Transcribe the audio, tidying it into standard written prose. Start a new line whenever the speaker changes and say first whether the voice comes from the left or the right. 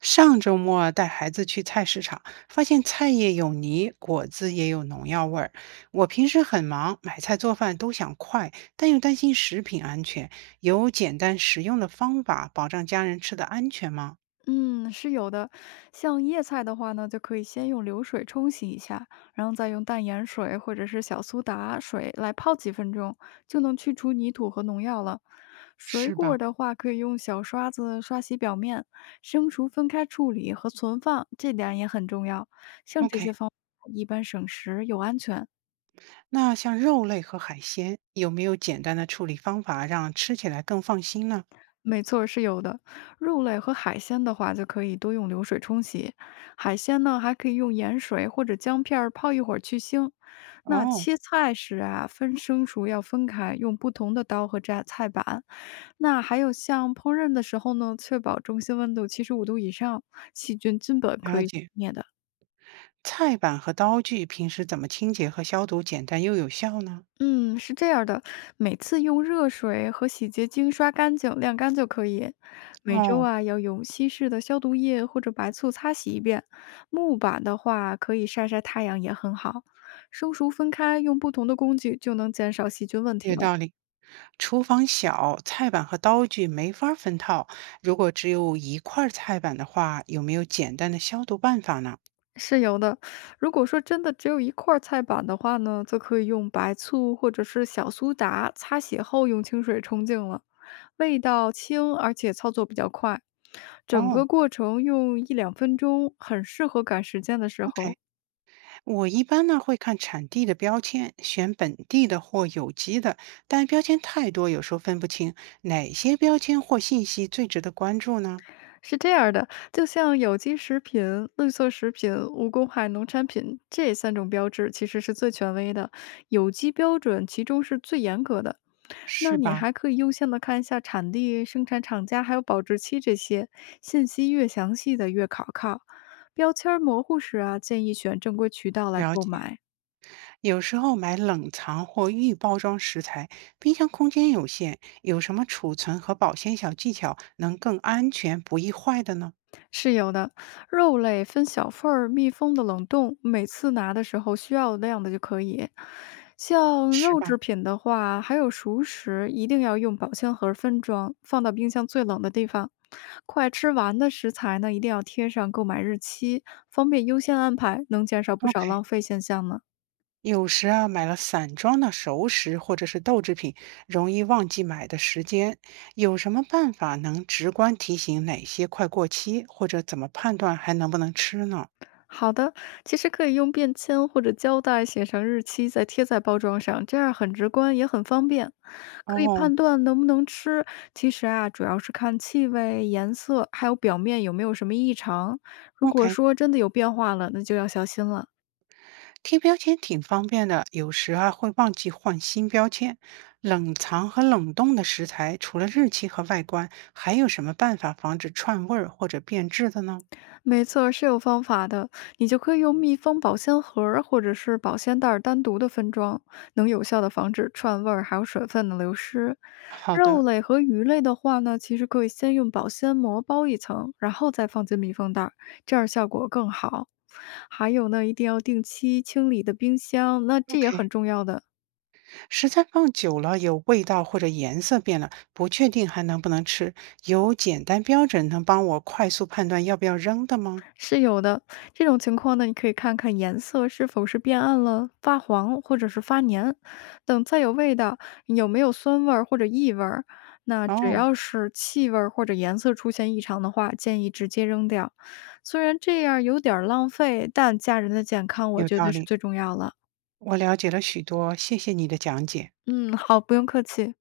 right: 上周末啊带孩子去菜市场，发现菜叶有泥，果子也有农药味儿。我平时很忙，买菜做饭都想快，但又担心食品安全。有简单实用的方法保障家人吃的安全吗？
left: 嗯，是有的。像叶菜的话呢，就可以先用流水冲洗一下，然后再用淡盐水或者是小苏打水来泡几分钟，就能去除泥土和农药了。水
right: 是
left: 果
right: 吧
left: 儿的话，可以用小刷子刷洗表面，生熟分开处理和存放，这点也很重要。像这
right: ？OK，
left: 些方法一般省时又安全。
right: 那像肉类和海鲜，有没有简单的处理方法让吃起来更放心呢？
left: 没错，是有的。肉类和海鲜的话，就可以多用流水冲洗；海鲜呢，还可以用盐水或者姜片儿泡一会儿去腥。那
right: 哦，
left: 切菜时啊，分生熟要分开，用不同的刀和菜菜板。那还有像烹饪的时候呢，确保中心温度75度以上，细菌基本可
right: 了
left: 以
right: 解。菜板和刀具平时怎么清洁和消毒，简单又有效呢？
left: 嗯，是这样的，每次用热水和洗洁精刷干净、晾干就可以。每周
right: 哦，
left: 啊，要用稀释的消毒液或者白醋擦洗一遍。木板的话，可以晒晒太阳也很好。生熟分开，用不同的工具就能减少细菌问题
right: 有
left: 了。
right: 道理。厨房小，菜板和刀具没法儿分套。如果只有一块儿菜板的话，有没有简单的消毒办法呢？
left: 是有的。如果说真的只有一块儿菜板的话呢，则可以用白醋或者是小苏打擦洗后用清水冲净了，味道轻，而且操作比较快。整
right: 哦
left: 个过程用一两分钟，很适合赶时间的时
right: ，OK，
left: 候。
right: 我一般呢会看产地的标签，选本地的或有机的，但标签太多，有时候分不清哪些标签或信息最值得关注呢？
left: 是这样儿的，就像有机食品、绿色食品、无公害农产品这三种标志，其实是最权威的。有机标准其中是最严格的，那
right: 是
left: 你
right: 吧？
left: 还可以优先的看一下产地、生产厂家还有保质期这些信息，越详细的越可靠。标签儿模糊时啊，建议选正规渠道来
right: 了
left: 购
right: 解，
left: 买。
right: 有时候买冷藏或预包装食材，冰箱空间有限，有什么储存和保鲜小技巧能更安全不易坏的呢？
left: 是有的，肉类分小份儿密封的冷冻，每次拿的时候需要量的就可以。像
right: 是
left: 肉
right: 吧
left: 制品的话，还有熟食，一定要用保鲜盒分装，放到冰箱最冷的地方。快吃完的食材呢，一定要贴上购买日期，方便优先安排，能减少不少
right: ？OK，
left: 浪费现象呢。
right: 有时啊，买了散装的熟食或者是豆制品，容易忘记买的时间。有什么办法能直观提醒哪些快过期，或者怎么判断还能不能吃呢？
left: 好的，其实可以用便签或者胶带写上日期，再贴在包装上，这样很直观也很方便。可以
right: 哦
left: 判断能不能吃，其实啊，主要是看气味、颜色，还有表面有没有什么异常。如果
right: ，OK，
left: 说真的有变化了，那就要小心了。
right: 贴标签挺方便的，有时啊会忘记换新标签。冷藏和冷冻的食材，除了日期和外观，还有什么办法防止串味儿或者变质的呢？
left: 没错，是有方法的。你就可以用密封保鲜盒儿或者是保鲜袋儿单独的分装，能有效的防止串味儿还有水分的流失。
right: 好
left: 肉
right: 的
left: 类和鱼类的话呢，其实可以先用保鲜膜包一层，然后再放进密封袋儿，这样效果更好。还有呢，一定要定期清理的冰箱，那这也很
right: ，OK。
left: 重要的。
right: 食材放久了有味道或者颜色变了，不确定还能不能吃。有简单标准能帮我快速判断要不要扔的吗？
left: 是有的，这种情况呢，你可以看看颜色是否是变暗了、发黄或者是发黏等，再有味道，有没有酸味儿或者异味儿。那只
right: 哦，
left: 要是气味儿或者颜色出现异常的话，建议直接扔掉。虽然这样有点儿浪费，但家人的健康我
right: 有
left: 觉
right: 道
left: 得是
right: 理，
left: 最重要了。
right: 我了解了许多，谢谢你的讲解。
left: 嗯，好，不用客气。